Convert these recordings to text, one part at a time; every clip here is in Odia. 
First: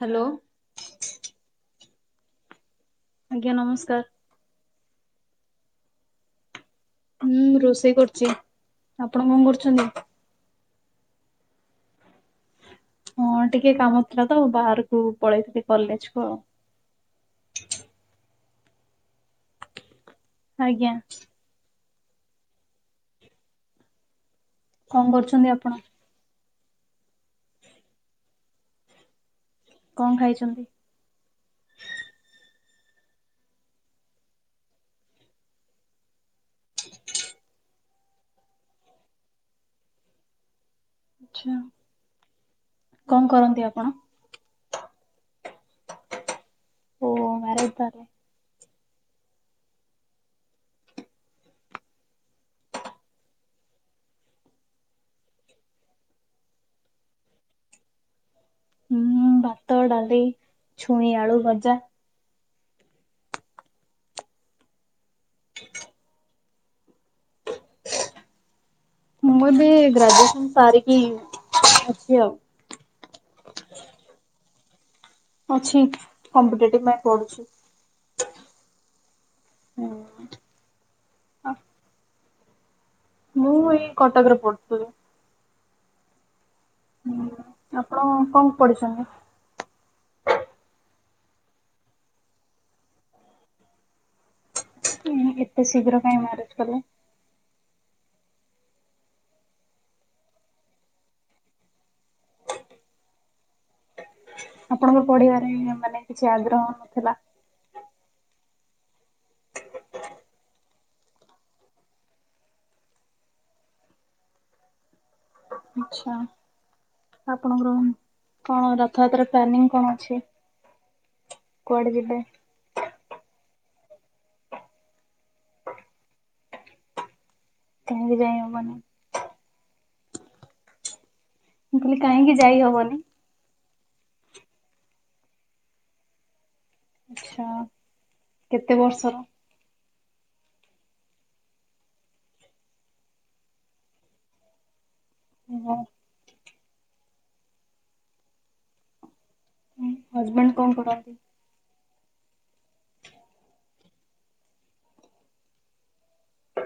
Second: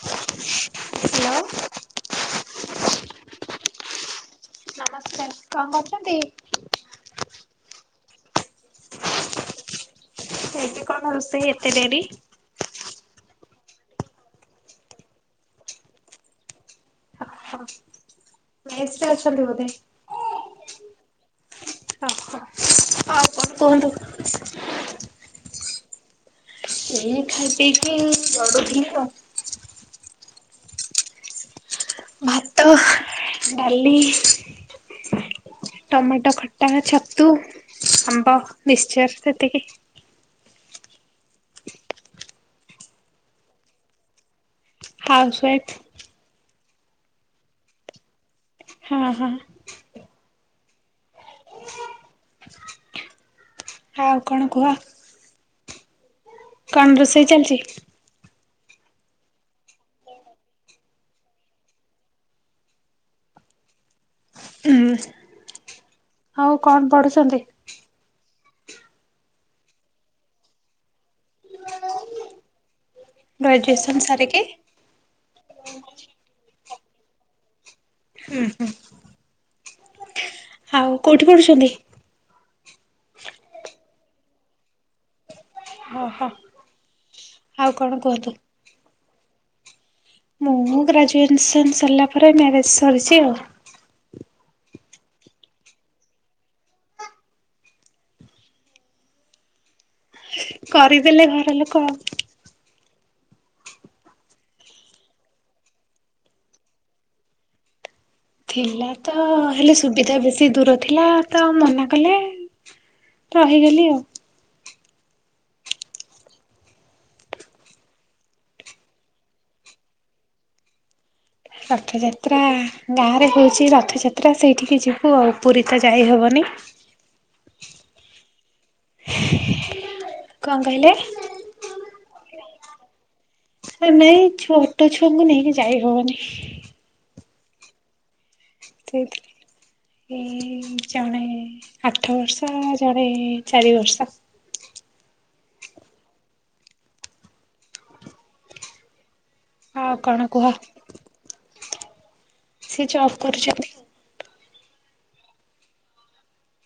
ହ୍ୟାଲୋ। ଆଜ୍ଞା ନମସ୍କାର। ନମସ୍କାର କଣ କରୁଚନ୍ତି? ହୁଁ ରୋଷେଇ କରୁଚି। ଆପଣ କଣ କରୁଚନ୍ତି? ଏଠି କଣ ରୋଷେଇ ଏତେ ଡେରି? ହଁ ଟିକେ କାମ ଥିଲା ତ ବାହାରକୁ ପଳେଇଥିଲି କଲେଜ କୁ ଆଉ। ମେସ ରେ ଅଛନ୍ତି ବୋଧେ? ଆଜ୍ଞା। ଅ ହୋ ଆଉ କଣ କୁହନ୍ତୁ? କଣ କରୁଚନ୍ତି ଆପଣ? ଏଇ ଖାଇ ପିଇକି ଗଡୁଥିଲୁ ଆଉ। କଣ ଖାଇଚନ୍ତି? ଭାତ ଡାଲି ଟମାଟ ଖଟ ଟା ଛତୁ ଆମ୍ବ ମିକ୍ସଚର ସେତିକି। ଆଛା କଣ କରନ୍ତି ଆପଣ? ହାଉସ୍ୱାଇଫ୍। ଓ ମରିଡ ତାହାଲେ? ହଁ ହଁ। ଆଉ କଣ କୁହ? କଣ ରୋଷେଇ ଚାଲିଚି! ହଁ ଭାତ ଡାଲି ଛୁଇ ଆଳୁ ଭଜା। ଉଁ ହୁଁ। [inaudible] ଆଉ କଣ ପଢୁଛନ୍ତି? ମୁଁ ଏବେ ଗ୍ରାଜୁଏସନ୍ ସାରକି ଅଛିି ଆଉ। ଗ୍ରାଜୁଏସନ୍ ସାରକି ଅଛି କମ୍ପିଟେଟିଭ ପାଇଁ ପଡୁଚି। ହୁଁ ହୁଁ ଆଉ କୋଉଠି ପଢୁଛନ୍ତି? ମୁଁ ଏଇ କଟକରେ ପଢୁଥିଲି। ଓ ହୋ। ହୁଁ ଆପଣ କଣ ପଡିିଛନ୍ତି? ମୁଁ ଗ୍ରାଜୁଏନ୍ସନ୍ ସରିଲା ପରେ ମ୍ୟାରେଜ ସରିଚି ଆଉ। ଉଁ ଏତେ ଶୀଘ୍ର କାଇଁ ମ୍ୟାରେଜ କଲ? କରିଦେଲେ ଘର ଲୋକ। ଆପଣଙ୍କର ପଢିବାରେ ମାନେ କିଛି ଆଗ୍ରହ ନଥିଲା। ଥିଲା ତ ହେଲେ ସୁବିଧା ବେଶି ଦୂର ଥିଲା ତ ମନା କଲେ ରହିଗଲି ଆଉ। ଆଚ୍ଛା। ଆପଣଙ୍କର କଣ ରଥଯାତ୍ରା ପ୍ଲାନିଂ କଣ ଅଛି? କୁଆଡେ ଯିବେ ରଥଯାତ୍ରା ଗାଁ ରେ ହୋଉଚି ରଥଯାତ୍ରା ସେଇଠିକି ଯିବୁ ଆଉ ପୁରି ତ ଯାଇହବନି। ତମକୁ ଜଣେଇ ହବନି। କଣ କହିଲେ? କାହିଁକି ଯାଇ ହବନି? ସେ ନେଇ ଛୋଟ ଛୁଆଙ୍କୁ ନେଇକି ଯାଇହବନି। ଆଛା କେତେ ସେଇଥି ବର୍ଷର? ଏଇ ଜଣେ ଆଠ ବର୍ଷ ଜଣେ ଚାରି ବର୍ଷ। [unintelligible] ଆଉ କଣ କୁହ? [unintelligible] ସିଏ ଜବ କରିଚନ୍ତି। ହ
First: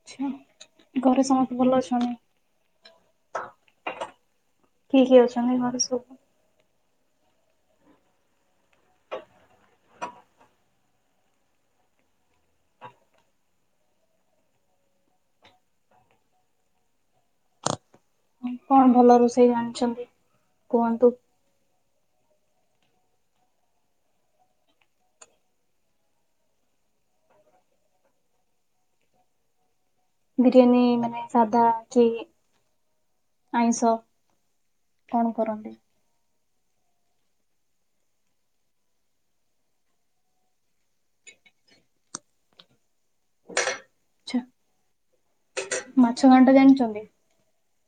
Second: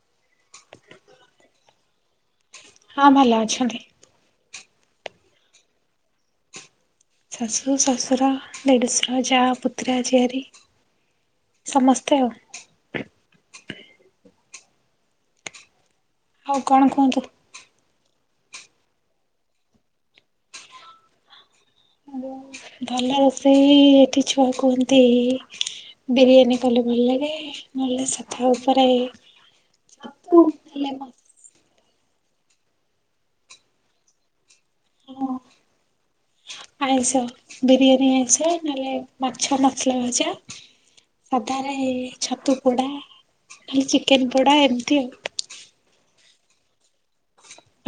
ଆଚ୍ଛା ଘରେ ସମସ୍ତେ ଭଲ ଅଛନ୍ତି। ହଁ ଭଲ ଅଛନ୍ତି। କିଏ କିଏ ଅଛନ୍ତି ଘରେ ସବୁ। ଶାଶୁ ଶଶୁର ଦେଢୁସର ଯା ପୁତୁରା ଝିଆରି ସମସ୍ତେ ଆଉ। ଆଉ କଣ କୁହନ୍ତୁ? ଆଉ କଣ ଭଲ ରୋଷେଇ ଜାଣିଛନ୍ତି କୁହନ୍ତୁ? ଭଲ ରୋଷେଇ ଏଠି ଛୁଆ କୁହନ୍ତି। ବିରିୟାନୀ କଲେ ଭଲ ଲାଗେ ନ ସାଧା ଉପରେ ଛତୁ ବିରିୟାନୀ ନହେଲେ ମାନେ ହଁ ସାଧା ହୋଉଚି ଆଇଁଷ କଣ କରନ୍ତି? ଆଇଁଷ ବିରିୟାନୀ ଆଇଁଷ ନହେଲେ ମାଛ ମସଲା ଭାଜା। ସାଧାରେ ଛତୁ ପୋଡା ନହେଲେ ଚିକେନ ଆଚ୍ଛା ପୋଡା ଏମିତି ଆଉ। ମାଛ ଘାଣ୍ଟା ଜାଣିଚନ୍ତି?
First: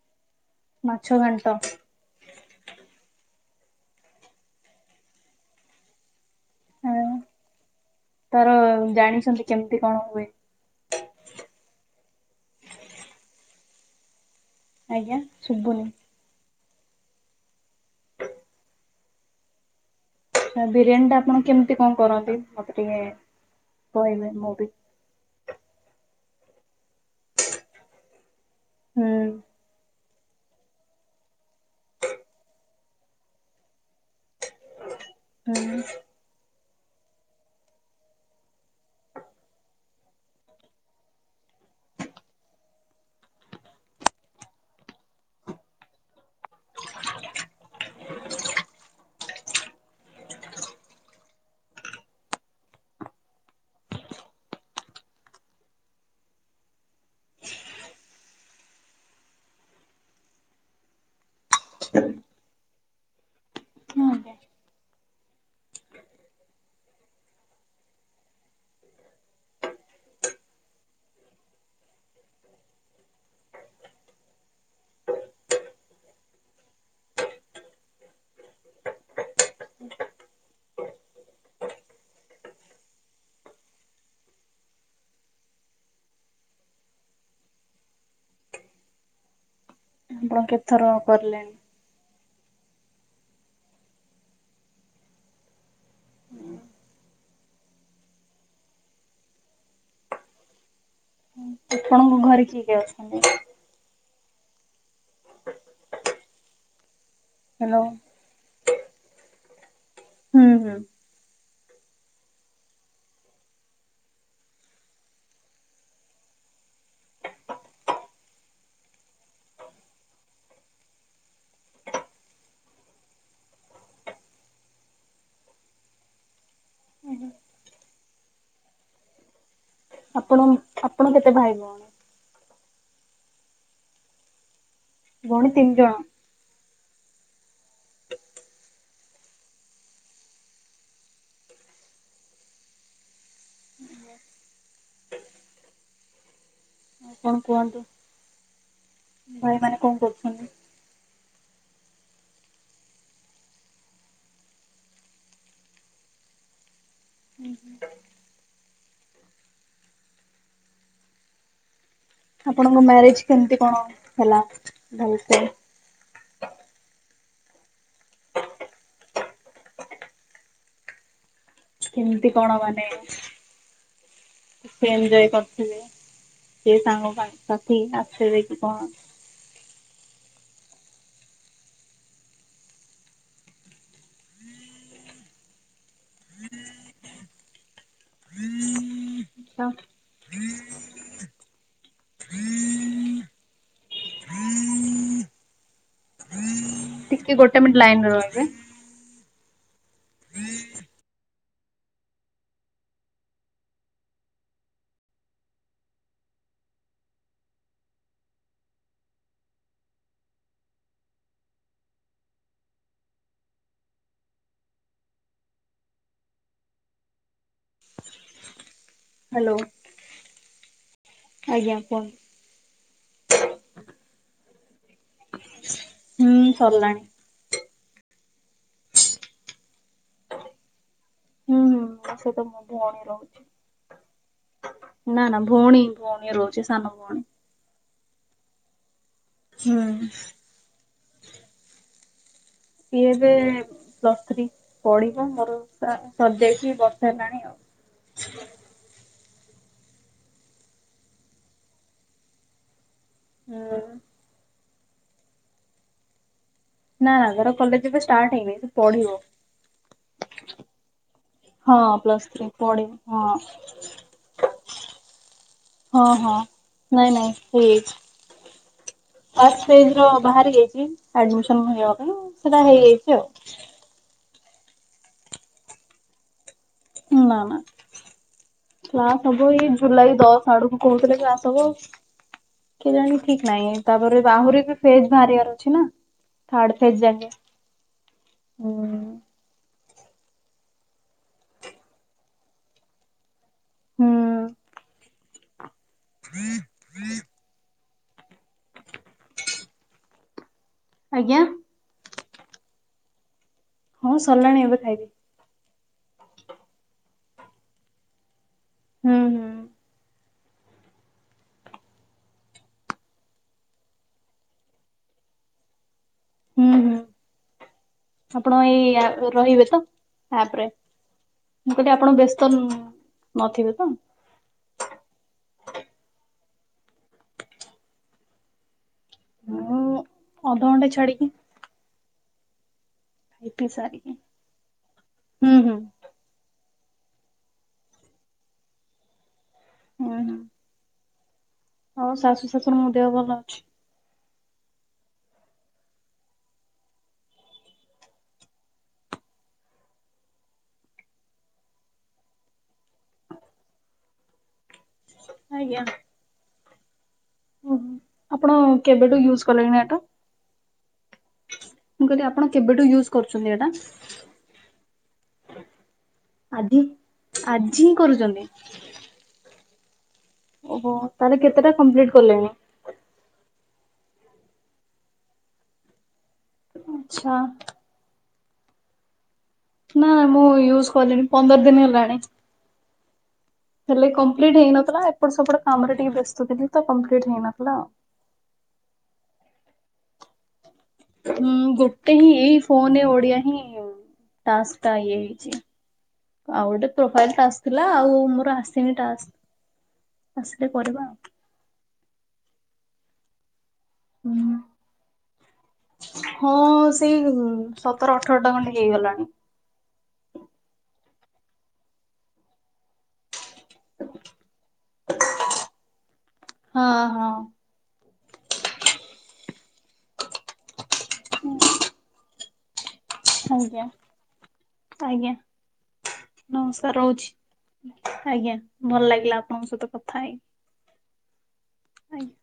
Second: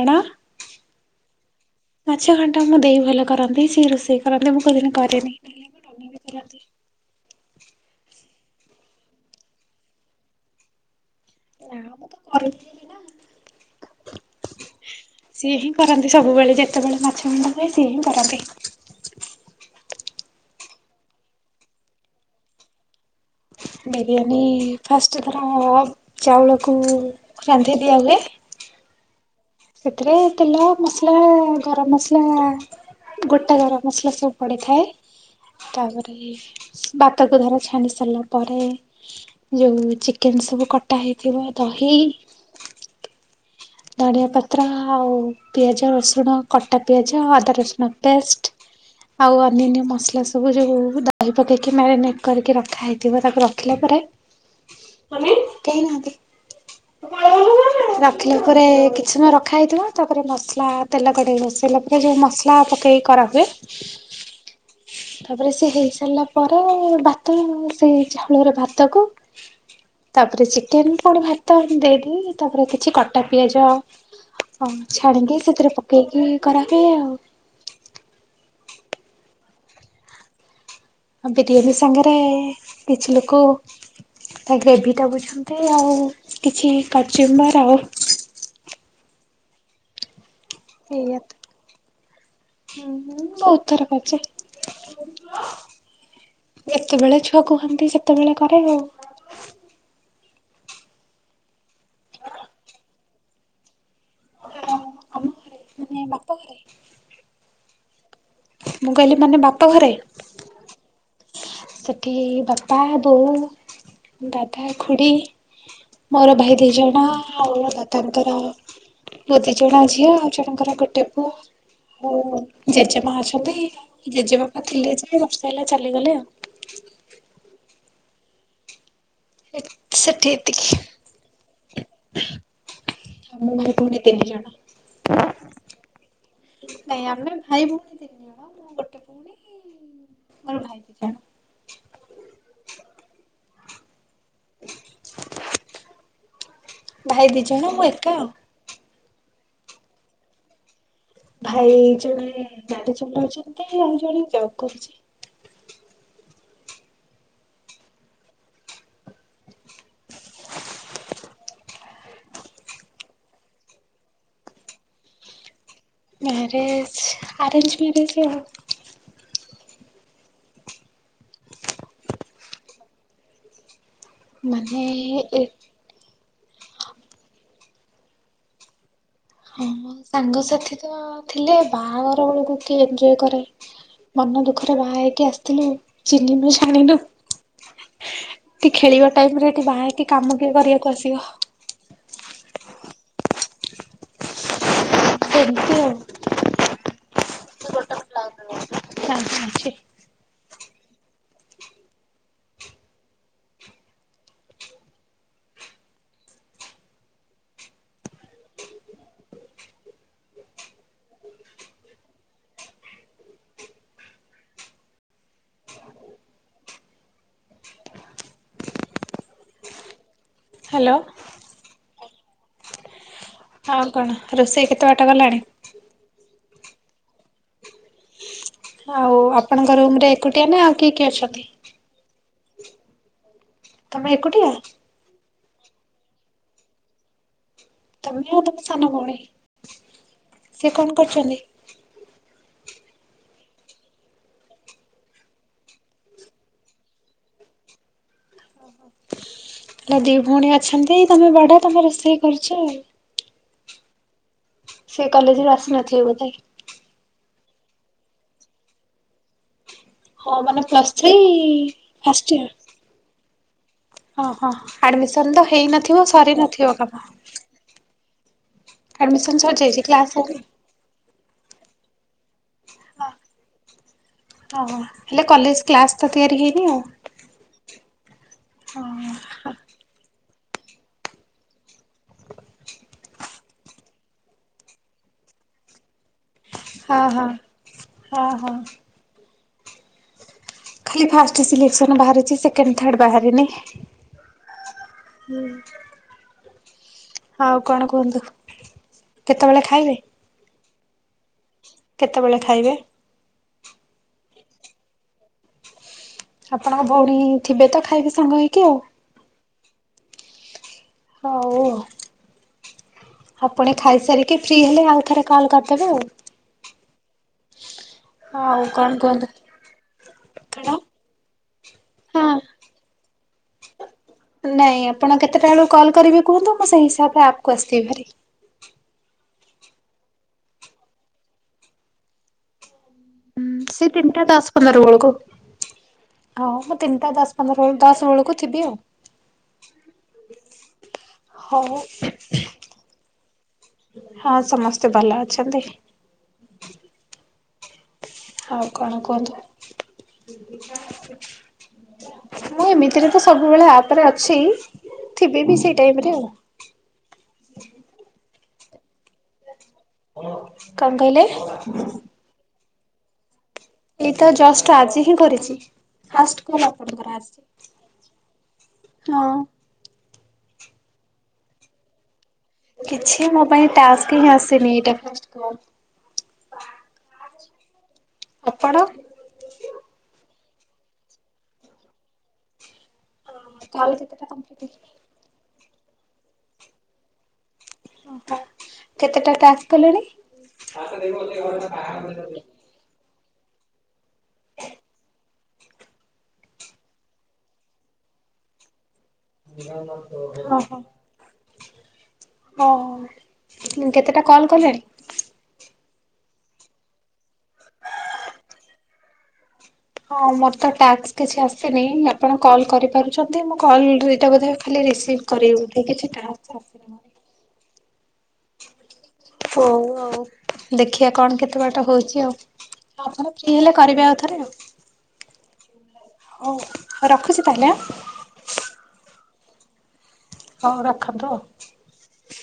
କଣ? ମାଛ ଘାଣ୍ଟ। ମାଛ ଘାଣ୍ଟା ଆମ ଦେଇ ଭଲ କରନ୍ତି। ସିଏ ରୋଷେଇ କରନ୍ତି। ମୁଁ କୋଉଦିନ କରେନି [inaudible] କରନ୍ତି। ହଁ ତାର ଜାଣିଚନ୍ତି କେମିତି କଣ ହୁଏ? ନାଁ ମୁଁ ତ କରେନି କୋଉ ଦିନ ଆଜ୍ଞା ସିଏ ହିଁ ଶୁଭୁନି କର ସେ ସବୁବେଳେ ଯେତେବେଳେ ମାଛ ଘାଣ୍ଟ ହୁଏ ସିଏ ହିଁ କରନ୍ତି। ହଁ ବିରିୟାନୀ ଟା ଆପଣ କେମିତି କଣ କରନ୍ତି ମତେ ଟିକେ କହିବେ ବିରିୟାନୀ ମୁଁ ବି ଫାଷ୍ଟ ଧର ଚାଉଳକୁ ରାନ୍ଧି ଦିଆହୁଏ। ହୁଁ। ସେଥିରେ ତେଲ, ମସଲା, ଗରମ ମସଲା, ଗୋଟା ଗରମ ମସଲା ସବୁ ପଡ଼ିଥାଏ। ହୁଁ ତାପରେ ବାତକୁ ଧର ଛାଣି ସାରିଲା ପରେ ଯୋଉ ଚିକେନ ସବୁ କଟା ହେଇଥିବ ଦହି ଧଣିଆ ପତ୍ର, ଆଉ ପିଆଜ, ରସୁଣ କଟା ପିଆଜ ଅଦା ରସୁଣ ପେଷ୍ଟ ଆଉ ଅ ଅନ୍ୟାନ୍ୟ ମସଲା ସବୁ ଯେଉଁ ଦହି ପକେଇକି ମ୍ୟାରିନେଟ୍ କରିକି ରଖା ହୋଇଥିବ ତାକୁ ରଖିଲା ପରେ [inaudible] ଆମେ କେହି ନାହାନ୍ତି। [unintelligible] ତା ପରେ କିଛି ସମୟ ରଖାଇଥିବ ତାପରେ ମସଲା ତେଲ କଡ଼େଇ ବସେଇଲା ପରେ ଯୋଉ ମସଲା ପକାଇ କରା ହୁଏ। ହୁଁ। ତାପରେ ସେ ହେଇ ସାରିଲା ପରେ ଭାତ ସେଇ ଚାଉଳରେ ଭାତକୁ ତାପରେ ଚିକେନ କଣ ଭାତ ଦେଇଦି ତାପରେ କିଛି କ ଅଟା ପିଆଜ ଛାଣିକି ସେଥିରେ ପକେଇକି କରାହୁଏ ଆଉ। [inaudible] ମୋ ଦିଦି [unintelligible] ସାଙ୍ଗରେ କିଛି ଲୋକ ତା ଗ୍ରେଭି ଟା ବୁଝନ୍ତି ଆଉ କିଛି କଜୁମର ଆଉ। ଆପଣ କେତ ଥର ଏଇଆ ତ କିରିଲେଣି? ହୁଁ ବହୁତ ଥର କରିଛି। ଯେତେବେଳେ ଛୁଆ କୁହନ୍ତି ସେତେବେଳେ କରେ ଆଉ। ଆପଣଙ୍କ ଘରେ କିଏ କିଏ ଅଛନ୍ତି? ଆମ ଘରେ ମାନେ ବାପ ଘରେ? ହ୍ୟାଲୋ। ମୁଁ କହିଲି ମାନେ ବାପ ଘରେ? ହୁଁ ହୁଁ। ସେଠି ବାପା, ବୋଉ, ଦାଦା, ଖୁଡି। ମୋର ଭାଇ ଦି ଜଣ ଆଉ ଦାଦାଙ୍କର ବୁ ଦି ଜଣ ଝିଅ ଆଉ ଜଣଙ୍କର ଗୋଟେ ପୁଅ। ଓ ଜେଜେମା ଅଛନ୍ତି ଜେଜେବାପା ଥିଲେ ଯେ ବର୍ଷେ ହେଲା ଚାଲିଗଲେ ଆଉ। ସେଠି ଆପଣ ଆପଣ କେତେ ଭାଇ ଏତିକି। ଭଉଣୀ? ମୁଁ ପୁଣି ତିନି ଜଣ। ଭଉଣୀ ତିନି ଜଣ। ନାଇଁ ଆମେ ଭାଇ ଭଉଣୀ କେତେ ଜଣ? ଗୋଟେ ଭଉଣୀ। ମୋର ଭାଇ। [unintelligible] ହୁଁ। ଆଉ ଭାଇ କଣ ଦି ଜଣ କୁହନ୍ତୁ ମୁଁ ଏକା ଆଉ। ଭାଇ ମାନେ କଣ କରୁଛନ୍ତି? ଭାଇ ଜଣେ ଗାଡ଼ି ଚଲଉଛନ୍ତି। ଆଉ ଜଣେ ଜଗୁଛନ୍ତି। ଉଁ ହୁଁ। ଆପଣଙ୍କ ମ୍ୟାରେଜ କେମିତି କଣ ହେଲା ଭଲସ? ମ୍ୟାରେଜ ଆରେଞଜ୍ ମ୍ୟାରେଜ୍ ଆଉ। କେମିତି କଣ ମାନେ ମାନେ କେତେ ଏଞଜୟ ଏ କରିଥିବେ? ସେ ସାଙ୍ଗ ସାଙ୍ଗସାଥି ଆସ କିି କଣ? ହଁ ସାଙ୍ଗସାଥି ତ ଥିଲେ ବାହାଘର ବେଳକୁ କିଏ ଏନ୍ଜୟ କରେ? ମନ ଦୁଃଖରେ ବାହା ହେଇକି ଆସିଥିଲୁ ଚିହ୍ନିନୁ ଜାଣିନୁ। ଟି ଖେଳିବା ଟାଇମ ରେ ଏଟି ଆଛା ବାହା ହେଇକି କାମ କିଏ କରିବାକୁ ଆସିବ? ସେମିତି ଆଉ। ଟିକେ ଗୋଟେ ମିନଟ ଲାଇନରେ ରହିବେ। [unintelligible] [inaudible] ହ୍ୟାଲୋ। ହ୍ୟାଲୋ। ଆଜ୍ଞା କୁହ? ଆଉ କଣ ରୋଷେଇ କେତେ ବାଟ ଗଲାଣି? ହୁଁ ସରିଲାଣି। ହୋଉ ଆପଣଙ୍କ ରୁମ୍ ରେ ଏକୁଟିଆ ନା ଆଉ କିଏ କିଏ ଅଛନ୍ତି? ହୁଁ ହୁଁ ସେ ତ ମୁ ଭଉଣୀ ରହୁଛି। ତମେ ଏକୁଟିଆ? ନା ନା ଭଉଣୀ ଭଉଣୀ ରହୁଛି ସାନ ଭଉଣୀ। ତମେ ଆଉ ତମ ସାନ ଭୋଉଣୀ। ହୁଁ। ସେ କଣ କରୁଛନ୍ତି? ସିଏ ଏବେ ପ୍ଲସ ଥ୍ରି ପଢିବ ମୋର ସା ସରିଯାଇଛି ବର୍ଷେ ହେଲାଣି ଆଉ। ହେଲା ଦି ଭୋଉଣୀ ଅଛନ୍ତି ତମେ ବଡ଼ ତମେ ରୋଷେଇ କରୁଛ ଆଉ। ହଁ। ସେ କଲେଜରୁୁ ଆସିନଥିଲେ ବୋଧେ? ନା ତାର କଲେଜ ଏବେ ଷ୍ଟାର୍ଟ ହେଇନି ସେ ପଢିବ। ହଁ ମାନେ ପ୍ଲସ୍ ଥ୍ରୀ ହଁ ପ୍ଲସ୍ ଫାଷ୍ଟ ଥ୍ରୀ ଇୟର? ପଢିବ ହଁ। ଓହୋ ଆଡମିସନ ତ ହଁ ହେଇନଥିବ ହଁ ସରିନଥିବ କାମ? ନାଇଁ ନାଇଁ ହେଇଯାଇଛି। ଆଡମିସନ ଫାଷ୍ଟ ସରିଯାଇଛି ଫେଜ୍ ର କ୍ଲାସ ହେଇନି? ବାହାରି ଯାଇଛି ଆଡମିସନ ପାଇଁ ସେଟା ହେଇଯାଇଛି ଆଉ। ଅହ ହେଲେ କଲେଜ କ୍ଲାସ୍ ତ ତିଆରି ହେଇନି ଆଉ। ନା ନା। କ୍ଲାସ ହବ ଏଇ ଜୁଲାଇ ଦଶ ଆଡକୁ କହୁଥିଲେ କ୍ଲାସ ହବ। କେଜାଣି ଠିକ ନାଇଁ ତାପରେ ଆହୁରି ବି ଫେଜ ବାହାରିବାର ଅଛି ନା। ଥାର୍ଡ ଫେଜ ହଁ ହଁ ଯାକେ ହଁ ହଁ ହୁଁ। ଖାଲି ଫାଷ୍ଟ ସିଲେକ୍ସନ ବାହାରିଛି ସେକେଣ୍ଡ ଥାର୍ଡ ବାହାରିନି। ହୁଁ। ହୁଁ। ହୁଁ ଆଉ କଣ କୁହନ୍ତୁ, କେତେବେଳେ ଖାଇବେ? ଆଜ୍ଞା? କେତେବେଳେ ଖାଇବେ? ହଁ ସରିଲାଣି ଏବେ ଖାଇବି। ଆପଣ ଭୋଉଣୀ ଥିବେ ତ ଖାଇବେ ସାଙ୍ଗ ହେଇକି ଆଉ। ହୁଁ ହୁଁ। ହୋଉ ଆଉ। ଆପଣ ଖାଇସାରିକି ଫ୍ରି ହେଲେ ଆଉ ଥରେ କଲ୍ କରିଦେବେ ଆଉ। ହୁଁ ହୁଁ ଆପଣ ଆଉ କଣ ଏଇ ଆପ କୁହନ୍ତୁ? ରେ ରହିବେ ତ? ଆପରେ। କଣ ମୁ କହୀଲି ଆପଣ ହଁ ବ୍ୟସ୍ତ ନଥିବେ ତ? ନାଇଁ ଆପଣ କେତେଟା ବେଳକୁ କଲ୍ କରିବେ କୁହନ୍ତୁ? ମୁଁ ସେହି ହିସାବରେ ଆପକୁ ଆସିଥିବି ଭାରି। ମୁଁ ଅଧଘଣ୍ଟେ ଛାଡିକି। ଖାଇ ପିଇ ସେ ସାରିକି ତିନିଟା ଦଶ ପନ୍ଦର ବେଳକୁ ହୁଁ ହୁଁ ହଁ ମୁଁ ତିନିଟା ଦଶ ପନ୍ଦର ବେଳୁ ଦଶ ବେଳକୁ ଥିବି ଆଉ। ହୁଁ ହୁଁ। ହଉ ଆଉ ଶାଶୁ ଶ୍ୱଶୁରଙ୍କ ଦେହ ଭଲ ଅଛି? ହଁ ସମସ୍ତେ ଭଲ ଅଛନ୍ତି? ଆଉ କଣ କୁହନ୍ତୁ? ମୁଁ ଏମିତିରେ ତ ସବୁବେଳେ ଆପରେ ଅଛି ଥିବି ବି ସେଇ ଟାଇମ ରେ ଆଉ। ଓ ଆପଣ କେବେଠୁ ୟୁଜ୍ କଲେଣି ଏଟା? କଣ କହିଲେ? ମୁଁ କହିଲି ଆପଣ କେବେଠୁ ୟୁଜ୍ କରୁଛନ୍ତି ଏଟା? ଏଇ ତ ଜଷ୍ଟ ଆଜି ହିଁ କରିଛି ଫାଷ୍ଟ କଲ୍ ଆଜି। ଆପଣଙ୍କର ଆସିଛି। ଆଜି ହିଁ କରୁଛନ୍ତି ନୋ ଓହୋ! ତାହାଲେ କେତେଟା କମ୍ପ୍ଲିଟ୍ କଲେଣି? କିଛି ମୋ ପାଇଁ ଟାସ୍କ ହିଁ ଆସିନି ଏଇଟା ଫାଷ୍ଟ କଲ୍। ଆଚ୍ଛା। ଆପଣ ନା ମୁଁ ୟୁଜ୍ କଲିଣିି ପନ୍ଦର ଦିନ ହେଲାଣି। କଲ୍ ହେଲେ କେତେଟା କମ୍ପ୍ଲିଟ୍ କମ୍ପ୍ଲିଟ ହେଇନଥିଲା ଏପଟ ସେପଟ କାମରେ ଟିକେ ବ୍ୟସ୍ତ ଥିଲି ତ କମ୍ପ୍ଲିଟ୍ ହେଇନଥିଲା। ଓହୋ! କେତେଟା ଟାସ୍କ କଲେଣି? ଫୋନେ ଓଡିଆ ହିଁ ଟାସ୍କ ଟା ଇଏ ହି। ଛି, ଆଉ ଗୋଟେ ପ୍ରୋଫାଇଲ୍ ଟାସ୍କ ଥିଲା ଆଉ ମୋର ଆସିନି ଟାସ୍କ। ହୋ, ଆସିଲେ ହୋ, କରିବା ଆଉ। ଓ, ହଁ। କେତେଟା କଲ୍ ହୁଁ। କଲେଣି? ହଁ ସେଇ ସତର ଅଠରଟା ଖଣ୍ଡେ ହେଇଗଲାଣି। ହଁ ମୋର ତ ଟାକ୍ସ କିଛି ଆସିନି ଆପଣ କଲ୍ କରିପାରି ଛନ୍ତି ମୁଁ କଲ୍ ରିଟା ବୋଧ ଖାଲି ରିସିଭ୍ କରିବି ବୋଧେ କିଛି ଟାସ୍କ ଆସିନି ହଁ ମୋର। ହଁ ହଉ ଆଉ ଦେଖିବା କଣ କେତେ ବାଟ ହଉଚି ଆଉ। ଆପଣ ଫ୍ରି ହେଲେ ଆଜ୍ଞା କରିବେ ଆଉ ଥରେ ଆଉ। ଆଜ୍ଞା ନମସ୍କାର ହଉ ରହୁଛି। ରଖୁଛି ତାହେଲେ ଆଁ ଆଜ୍ଞା ଭଲ ଲାଗିଲା ଆପଣଙ୍କ ସହିତ କ ହଁ ରଖନ୍ତୁ। ଆଜ୍ଞା।